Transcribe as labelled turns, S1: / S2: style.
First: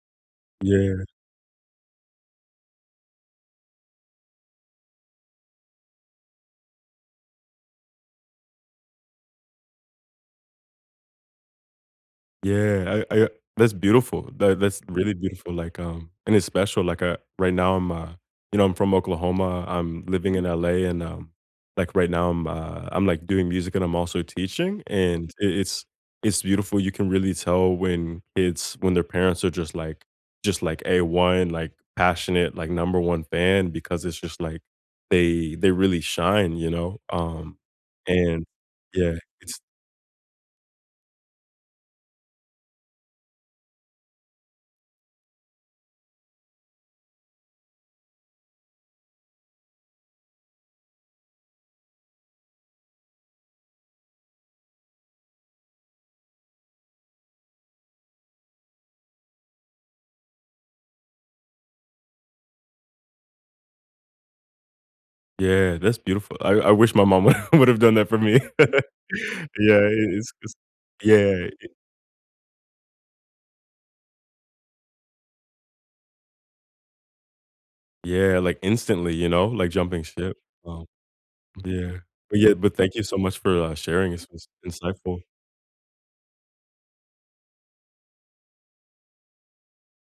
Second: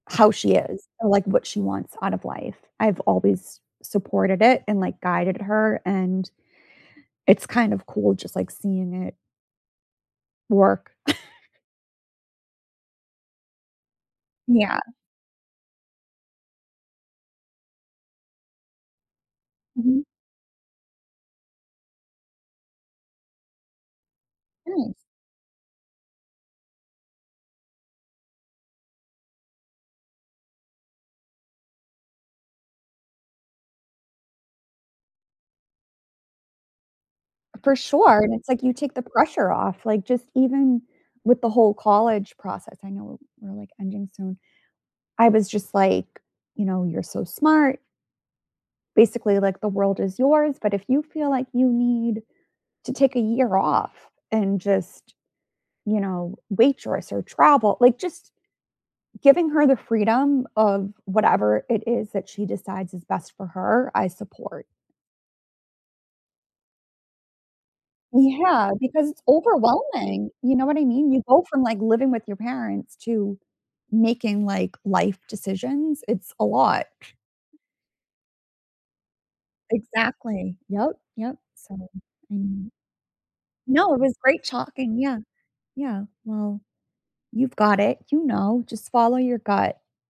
S1: How she is
S2: Yeah.
S1: and, like, what she wants out of life. I've always supported it and, like, guided her and it's kind of cool just, like, seeing it work.
S2: Yeah, I I that's beautiful that
S1: Yeah.
S2: that's really beautiful, like, um, and it's special, like, uh, right now, I'm a you know, I'm from Oklahoma.
S1: Mhm.
S2: I'm living in LA and, um, like, right now, I'm, uh I'm, like, doing music, and I'm also teaching,
S1: Nice.
S2: and i it's it's beautiful you can really tell when kids when their parents are just, like just, like, A1, like, passionate, like, number 1 fan because it's just, like, they they really shine you know? Um,
S1: For sure, and
S2: and,
S1: it's like, you take the
S2: yeah,
S1: pressure
S2: it's
S1: off, like, just even with the whole college process, I know, we're, like, ending soon. I was just like, you know, "You're so smart" "Basically, like the world is yours, but if you feel like you need to take a year off, and just, you know, waitress or travel." Like, just giving her the freedom of whatever it is that she decides is best for her, I support.
S2: Yeah, that's beautiful, I I wish my mom would have done that for me.
S1: Yeah, because it's
S2: Yeah, i
S1: overwhelming,
S2: it's it's
S1: you know what I mean?
S2: yeah
S1: You go from,
S2: it
S1: like, living with your parents to making, like, life decisions it's a lot.
S2: Yeah, like, instantly, you know, like jumping ship,
S1: Exactly,
S2: uh-huh,
S1: yep, yep so
S2: yeah, but yeah
S1: and
S2: but thank you so much for, uh,
S1: No, it
S2: sharing
S1: was
S2: it's
S1: great
S2: it's
S1: talking yeah,
S2: insightful.
S1: yeah, well, you've got it. You know. Just follow your gut.